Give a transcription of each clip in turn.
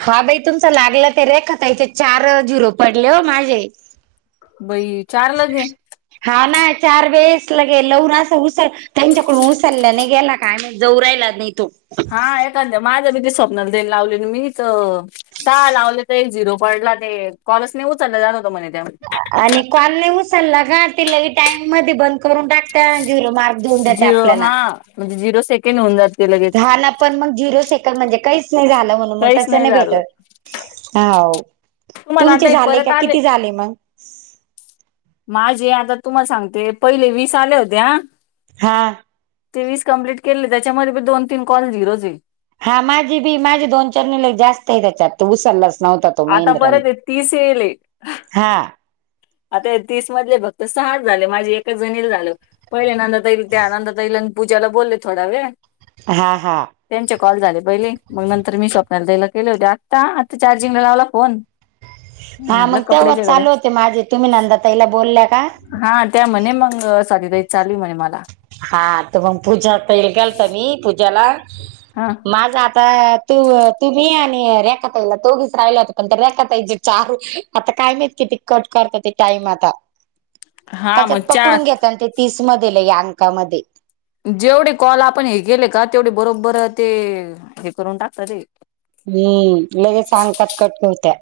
हा बाई तुमचा लागला. ते रेख चार झीरो पडले हो माझे. बई चार लगे. हा नाही चार वेळेस लगेल लवून असं उस त्यांच्याकडून उचलल्याने गेला का्ही जाऊ राहिला नाही तो. हा एखाद्या माझ्या मी स्वप्नाला देन लावले मी तर स लावले तर एक झिरो पडला ते कॉलेज नाही उचललं जाण होतं म्हणे त्या. आणि कॉन नाही उसलला ग त लग टाइम मध्ये बंद करून टाकत. झीरो मार्क देऊन दाते झिरो आपल्याला. हा म्हणजे झिरो सेकंड होऊन जात. ान पण मग झिरो सेकंड म्हणजे काहीच नाही झालं म्हणून मग काहीच नाही त्याच्याने झालं भेटत. हा तुम्हाला तुमचे आता हे झाले परत का? आले किती झाले मग? माझे आता तुम्हाला सांगते पहिले वीस आले होते. हा. ते वीस कंप्लीट केले. त्याच्यामध्ये दोन तीन कॉल झीरो जईल. हा माझी बी माझी दोन चार निले जास्त आहे त्याच्यात उसललाच नव्हत. आता बरत आहे तीस येल हे. हा आता तीस मधले फक्त सहाच झाले माझे. एकच जणी झाल पहिल्या नंतर तैल ते आनंद ताईला पूजाला बोलले थोडा वेळ. हां हां. त्यांचे कॉल झाले पहिले मग नंतर मी स्वप्नाला द्यायला केले होते. आत्ता आता चार्जिंगला लावला फोन हा म्हणलं मग तेव्हा कपड्याच्या गड्या चालू होते माझे. तुम्ही नंदा तईला बोलल्या का हा त्या म्हणे मग साधीताई चालू म्हणे मला हा तर मग पूजा ताईला केलता मी पूजाला. हा. माझा आता तू तुम्ही आणि रेखाताईला तोघीच राहिले होता. पण रेखाताईचे चारू आता काय मात किती कट करत ते टाइम आता? हा मग त्याच्यात चार पकडून घेत आणि ते तीस मध्ये ल या अंकामध्ये. जेवढे कॉल आपण हे केले का तेवढे बरोबर ते हे करून टाकत रे. हम्म लगे सांगतात कट करता.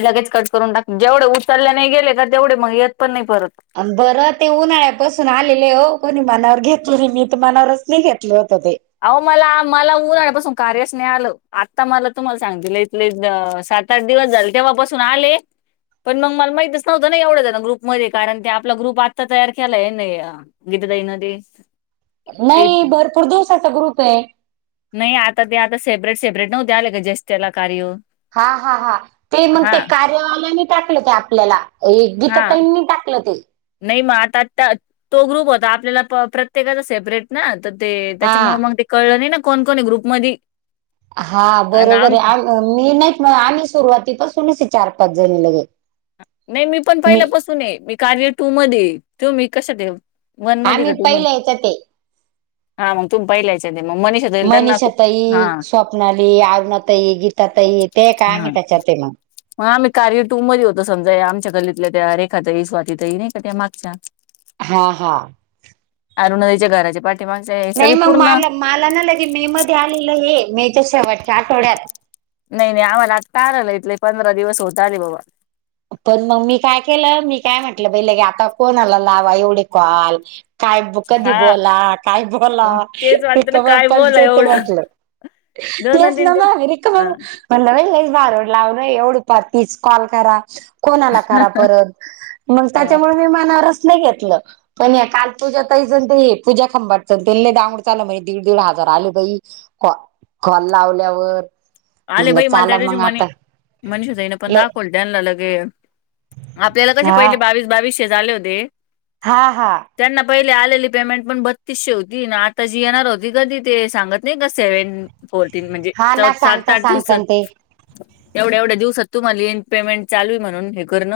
लगेच कट करून टाक जेवढे उतरल्या नाही गेले का तेवढे मग येत पण नाही परत. बरं ते उन्हाळ्यापासून आलेले आहे हो कोणी मनावर घेतलं नाही मी तर मनावरच नाही घेतलं होत ते. अहो मला मला उऊन्हाण्यापासून कार्यच नाही आलं आता मला तुम्हाला सांगते लई त लई सात आठ दिवस झाले तेव्हापासून आले. पण मग मला माहतीच नव्हं ना एवढंच ना ग्रुप मध्ये कारण ते आपला ग्रुप आत्ता तयार केलाय नाही विध दन ते. ते नाही भरपूर दिवसाचा ग्रुप आहे. नाही आता ते आता सेपरेट सेपरेट नव्हते आले का जेचे त्याला कार्य हा, हा, हा ते मग हा ते कार्यवाल्याने टाकलं ते आपल्याला. गीता हा ताईंनी टाकलं ते. नाही मग आता तो ग्रुप होता आपल्याला प्रत्येकाचा सेपरेट ना तर ते हा त्याच्यामुळ मग ते कळलं नाही ना कोण कोण ग्रुप मध्ये. हा बरोबर आहे आम मी नाहीत म आम्ही सुरुवातीपासूनच चार पाच जणी लगेत. नाही मी पण पहिल्यापसून आहे मी कार्य टू मध्ये, तुम्ही कशात आहे? वन मध्ये आम्ही का टू पहिल्या मध्ये याच्यात आहे हा मग तुम्ही पहिल्या हेच्यात आहे मग मनी मनीषा ताई, स्वप्नाली, अरुणा ताई, गीता ताई ते का आम्ही त्याच्यात आहे मग. ह आमही कार्यटूमध्ये होतो समजा आमच्या कल्लीतल्या त्या रेखाचाही स्वातीतही नाही का त्या मागच्या हा हा अरुणधच्या घराचे पा नाही मग मला मला ना लगे मे मध्ये आलेलं हे मेच्या शेवटच्या आठवड्यात नाही नाही आम्हालागता आला इथले पंधरा दिवस होत आ र बाबा पण मग मी काय केलं मी काय म्हटलं बाईला गे आता कोण आला लावा एवढे कॉल काय कधी हा बोला काय बोला मग तेच वाटतं ना काय बाप्पाला बोला ते ते एवढं वाटलं. दोन दोन तेच तीन ना तीन मगं रिकामं अ म्हणलं बाई लयच भारोड लावलं एवढं पर तीस कॉल करा. कोणाला करा परत मग अ त्याच्यामुळे मी मनावरच नाही घेतलं. पण या काल पूजा ताईचा ते पूजा खंबाातच त्यां दांगड चालं म्हणजे दीड दीड हजार आले बाई. क कॉल लावल्यावर आले म्हणलं बाई मला त्या चला दिवशी मग मनी आता मनीषा ताईने पण ल दाखवल. ले आपल्याला कसे हा पहिले बावीस बावीसशे झाले होते. हा हा, त्यांना पहिले आलेली पेमेंट पण बत्तीसशे होती आता जी येणार होती का ती ते सांगत नाही का सेवन फोर्टीन म्हणजे हा चौ ना सात सांगता आठ सांगता दिवसात ते एवढ्या एवढ्या दिवसात तुम्हाला येन पेमेंट चालू आहे म्हणून हे करण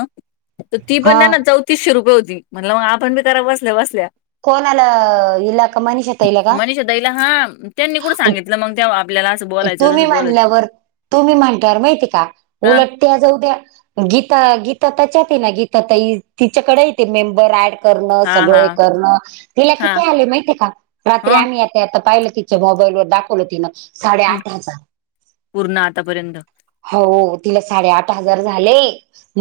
तर ती हा पण नाही ना चौतीसशे रुपये होती म्हटलं मग आपण बी करा बसल्या बसल्या. कोणाला हिला का मनीष ताईला का. मनीषा ताईला हा त्यांनी कुठं अन सांगितलं मग ते आपल्याला असं बोलायच. तुम्ही मानल्यावर तुम्ही म्हणल्यावर माहिती का हा उलट त्या जाऊद्या गीता गीता त्याच्यात आहे ना गीता त तिच्याकडे येते मेंबर ऍड करणं हा सगळ हा हे करण तिला हा किती आले माहितीय का रात्री हं आम्ही- ते आता पाहिलं तिंच्या मोबाईलवर दाखवलं तिंन साडे हं आठ हजार. पूर्ण आतापर्यंत हो तिला साडे आठ हजार झाले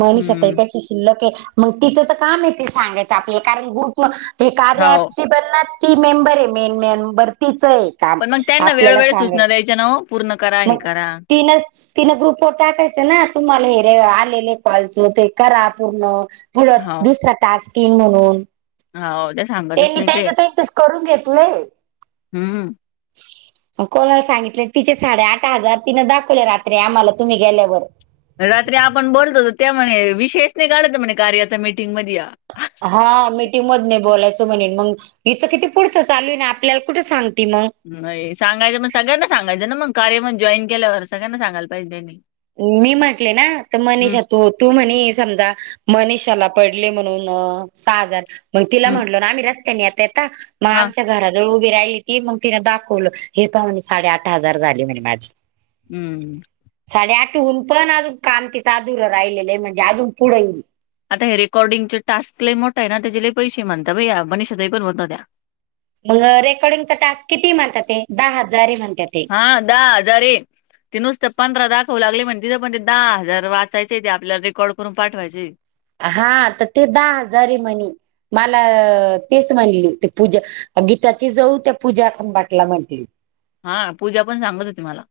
मनीषा ताई पण शिल्लक आहे मग तिच तर काम सांगायच आपल्याला कारण ग्रुप हे कार हाव फसिबल ना ती मेंबर आहे मेन मेंबर तिचं आहे. काम पण मग त्यांना आपल्याला वेळोवेळ सांगाय सूचना द्यायच्या ना हो पूर्ण करा हे मग करा तीनच तिन ग्रुप वर टाकायचं ना तुम्हाला हे रे आलेले कॉलच ते करा पूर्ण. परत हाव दुसरा टास्क येईल म्हणून. हाव त्या सांगतच त्यांनी नाही ते त्यांच त्यांचच करून घेतलंय. हम्म कोणाला सांगितले तिचे साडे आठ हजार तिन दाखवले रात्री आम्हाला तुम्ही गेल्यावर. रात्री आपण बोलतो त्या म्हणे विषयच नाही काढत म्हणे कार्याचा मीटिंग मध्ये या हा मीटिंग मध्ये नाही बोलायचं म्हणे, मग हिचं किती पुढचं चालू आहे ना आपल्याला कुठं सांगते मग. नाही सांगायचं मग सगळ्यांना सांगायं ना मग कार्य म्हण जॉईन केल्यावर सगळ्यांना सांगायला पाहिजे त्यांनी. मी म्हटले ना तर हम्म मनीषा तू तू म्हणे समजा मनिषाला पडले म्हणून सहा हजार मग तिला हम्म म्हटलो ना आम्ही रस्त्याने येता येता मग हा आमच्या घरात जवळ उभी राहिली ती मग तिला दाखवलं हे पाहा साडे आठ हजार झाली म्हणे माझी हम्म साडेआठहून पण अजून काम तिचं अधूर राहिलेलं आहे म्हणजे अजून पुढे येईल. आता हे रेकॉडिंग टास्क लई मोठं आहे ना त्याचे पैसे म्हणता बाई मनीषा ताई पण म्हणतं होत्या. मग रेकॉर्डिंग टास्क किती म्हणतात ते दहा हजार ये म्हणतात. ते हा दहा हजारे. ते नुसतं पंधरा दाखवू लागले म्हणजे तिथे पण ते दहा हजार वाचायचे ते आपल्याला रेकॉर्ड करून पाठवायचे. हा तर ते दहा हजार येईल म्हणे मला तेच म्हणले ते पूजा गीताची जाऊ त्या पूजा खंबाटला म्हटली हा पूजा पण सांगत होती मला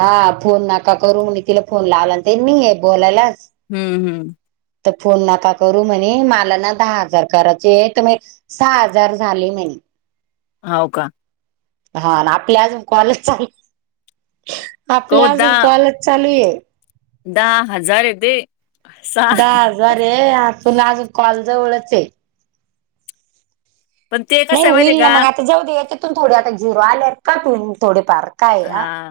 हा फोन नका करू म्हणे तिला फोन लावला तेनी आहे बोलायला हम्म हम्म तर फोन नाका करू म्हणे मला ना दहा हजार करायचे आहे तर मी सहा हजार झाले म्हणे. हाव का? हा आपले अजून कॉलच को दहा चालू आहे दहा हजार येते. दहा हजारे आपल अजून कॉलजवळच ये. पण ते नाही कसं आहे माहितीये होईल ना का मग आता जाऊ दे याच्यातून थोडे आता झिरो आलेत का तुम्ही थोडे फार. हा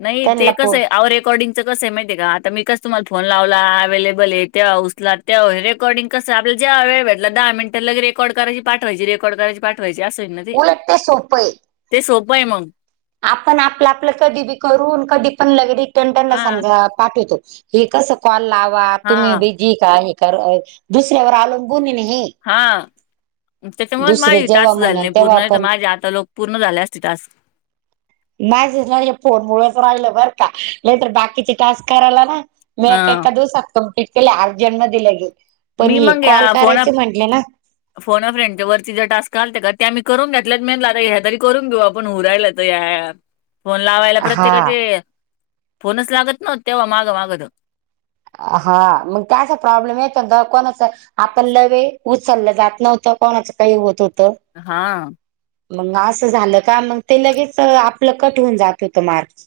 नाही ते कसं पो आहे आहो रेकॉर्डिंग त्याच कसं आहे माहितीय का आता मी कसं तुम्हाला फोन लावला अव्हेलेबल आहे तेवा उचलाल तेवा हे रेकॉडिंग कस आपल्याला जेव्हा वेळ भेटला दहा मिनट रेकॉर्ड करायची पाठवायची रेकॉर्ड करायची पाठवायची असंय ना. उलट ते सोप आहे ते सोपं आहे मग ते आपण आपलं आपलं कधी बी करून कधी पण लगेच रिटर्न त्यांना हा समजा पाठवितो. हे कसं कॉल लावा तुम्ही हा बिझी का हे करा दुसऱ्यावर अवलंबून आहे ना हे. हा त्याच्यामुळे दुसरे माझी जेव्हा टास्क झाली म्हणल नाही तेव्हा पूर्ण तर आपण माझे आता लोक पूर्ण झाल्या असते टास्क. माझे पण ना हे फोन मुळंच राहिलं बर का नाही तर बाकीचे टास्क करायला ना मी एका हा एका दिवसात कम्प्लीट केले अर्जंट मध्ये लगेच पण मी ये मग या कॉल फोन करायचे म्हटले ना फोन अ फ्रेंडच्या वरती जे टास्क आलते का ते आपण करून घेतल्यात म्हणलं आता ह्या तरी करून घेऊ आपण होऊ राहील तर. दया फोन लावायला हा. प्रत्येकाचे फोनच लागतं नव्हते तेव्हा माग माग हा मग काय असा प्रॉब्लेम येत कोणाचा आपण लवे उचललं जात नव्हतं कोणाचं काही होत होतं. हा मग असं झालं का मग ते लगेच आपलं कट होऊन जात होतं माग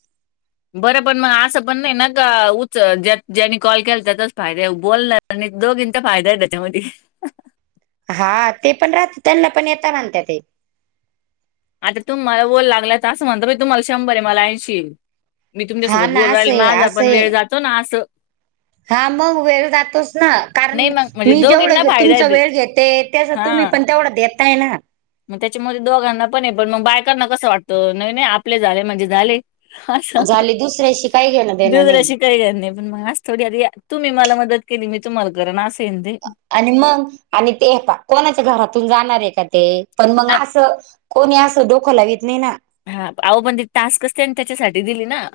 बरं पण मग असं पण नाही ना का उचल ज्या ज्यांनी कॉल केला त्यातच फायदा ये बोलणाऱ्या आणि दोघींचा फायदा आहे त्याच्यामध्ये हा ते पण राहत त्यांना पण येेत म्हणता ते आता तुम्ही मला बोलू लागल्यात तर असं म्हणता म तुम्हाला शंभर आहे मला ऐंशी. मी हा तुमच्यासोबत ना बोलू राहिले असंय माझा असंय. वेळ जातो ना असं. हा मग वेळ जातोस ना कारण नाही मग म्हणजे मी दोघींना जेवढं फायदा आहे तुमचा ते. वेळ घेते त्या तुम्ही हा पण तेवढं देताय ना. मग त्याच्यामध्ये दोघांना पण आहे पण मग बायकांना कसं वाटतं नाही नाही आपले झाले म्हणजे झाले. अस झाली दुसऱ्याशी काही घेणं देणं नाही दुसऱ्याशी काय घेणं नाही पण असं थोडी आर तुम्ही मला मदत केली मी तुम्हाला करेल ना असं आहे ते आणि मग आणि ते कोणाच्या घरातून जाणार आहे का ते पण मग आ- असं कोणी असं डोकं लावीत नाही ना हा आहो पण ते टास्क असतय त्याच्यासाठी दिली ना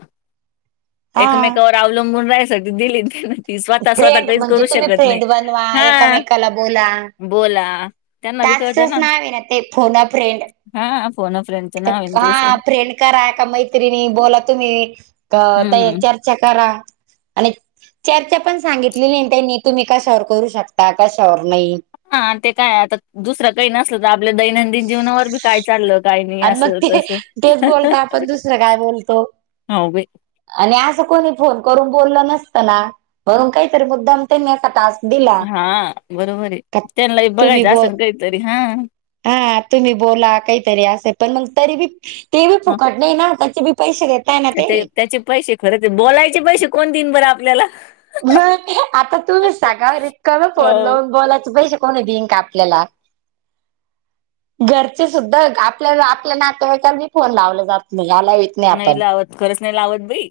हा. एकमेकावर अवलंबून राहायसाठी दिली त्यानी फ्रेंड म्हणजे तुम्ही फ्रेंड बनवा हा एकामेकाला बोला. बोला त्यांना बी कळतं टास्कचच नाव आहे ना ते फोन अ फ्रेंड हा फोन अ फ्रे हा फ्रेंड करा का मैत्रिणी बोला तुम्ही ते हम्म ह्यच्या च्या करा आणि चर्चा पण सांगितलेली त्यांनी तुम्ही कशावर करू शकता आणि कशावर नाही. हा ते तर आहे. आता दुसरं काही नसल तर आपल्या दैनंदिन जीवनावर बी काय चाललं? काही नाही आणि अस मग ते तस तेच बोलता आपण दुसरं काय बोलतो हहह होउ बे आणि असं कोणी फोन करून बोललं नसतं ना म्हणून काहीतरी मुद्दाम त्यांनी असा टास्क दिला हा! बरोबर आहे. का त्याना तुम्ही बघायचं बोल असेल काहीतरी हा हा तुम्ही बोला काहीतरी असे, पण मग तरी बी ते बी हा फुकट नाही ना त्याचे बी पैसे ना ते त्याचे पैसे खरच बोलायचे पैसे कोण दिन बरं आपल्याला मग आता तुम्ही सांगा कमी फोन हो लावून बोलायच पैसे कोण देईल का आपल्याला घरचे सुद्धा आपल्याला आपल्या नातेवाईकला फोन लावला जात नाही या लाय नाही लावत खरंच नाही लावत बाई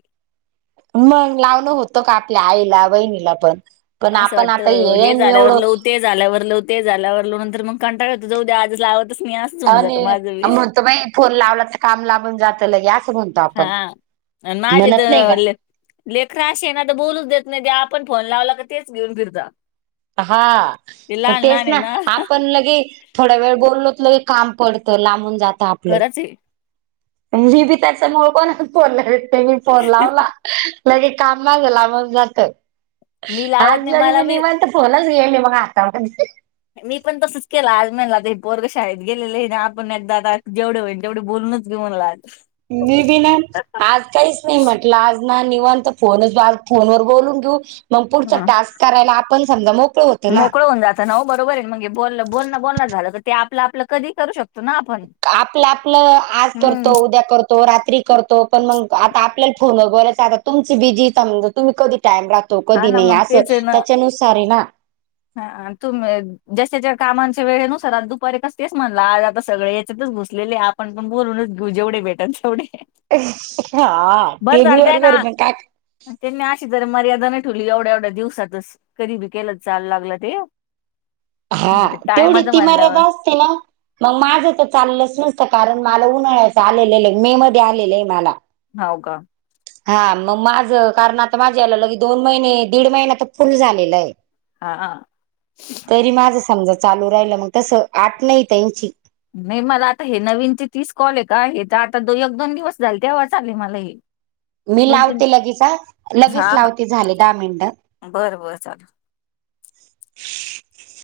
मग लावण होतं का आपल्या आईला, बहिणीला पण पण असं आपण आता वाटतं हे झाल्यावर एवढं लव ते झाल्यावर लव ते झाल्यावर लाव नंतर मग कंटाळा हो जाऊ द्या आज लावतच मी आणि म्हणतो बाई फोन लावला तर काम लांबून जातं लगे असं म्हणत हा आपण. अन माझेत नाही का लेकर अशी आहेत ना तर बोलूच देत नाही त्या आपण फोन लावला का तेच घेऊन फिरता. हा ते लहान तेच लहान आहे ना आपण लगे थोड्या वेळ बोलल होतलं की काम पडतं, लांबून जात. घराचे मी बी त्याचा मूळ कोणा फोन ला ते मी फोन लावला. लगे काम माझ लांबून जात मी लावत आज नाही लग मला मी बी निवांत फोनच घेईल मी मग हाता मध्ये मी पण तसच केलं आज म्हणल पोरग शाळेत गेलेले आहे आपण एकदा आता जेवढे होईल तेवढे बोलूनच घेऊ म्हणलं आज मी बी ना आज काहीच नाही म्हटलं आज ना निवांत फोन फोन वर बोलून घेऊ मग पुढचा टास्क करायला आपण समजा मग मोकळ होवून जात ना हो बरोबर आहे मे बोल बोल बोलण झालं तर ते आपलं आपलं कधी करू शकतो. ना आपण. आपलं आपलं आज करतो, हम्म उद्या करतो. रात्री करतो पण मग आता आपल्याला फोनवर बोलायच आता तुमच बिजी तुम्ही कधी टाइम का तो हा कधी ना नाही मग असं त्याच्यानुसार हे ना हा तुम् जश्याच्या कामाच्या वेळे नुसार दुपारीकच तेच म्हणला आज आता सगळ याच्यातच घूस सलेले आपण पण बोलूनच जेवढे भेटन तेवढे हा बरं ते बी चालतंय ना बरोबर मग काका त्यांनी अशी तर मर्यादा न ठेवली एवढ्या एवढ्या दिवसातच कधी बी केलं चाल लागलं ते हा म्हणजे ते तेवढी टायमाचं ती म्हणल्यावर मर्यादा असते ना मग माझ तर चाललंच नसतं कारण मला उन्हाळ्याचं आलेलं आहे मे मध्ये आलेलं आहे मला हो का हा मग माझं कारण आता माझ्या याला ल दोन महिने दीड महिना तर फुल झालेला आहे. हा. तरी माझं समजा चालू राहिलं मग तसं अट नाही त्यांची नाही मला आता हे नवीनचे तीस कॉल आहे का हे तर आता एक दोन दिवस झाले तेव्हाच आले मला हे मी दोन तीन लावते लगेच हां लगेच हां. लावते झाले दहा मिनटं बरं बर चाल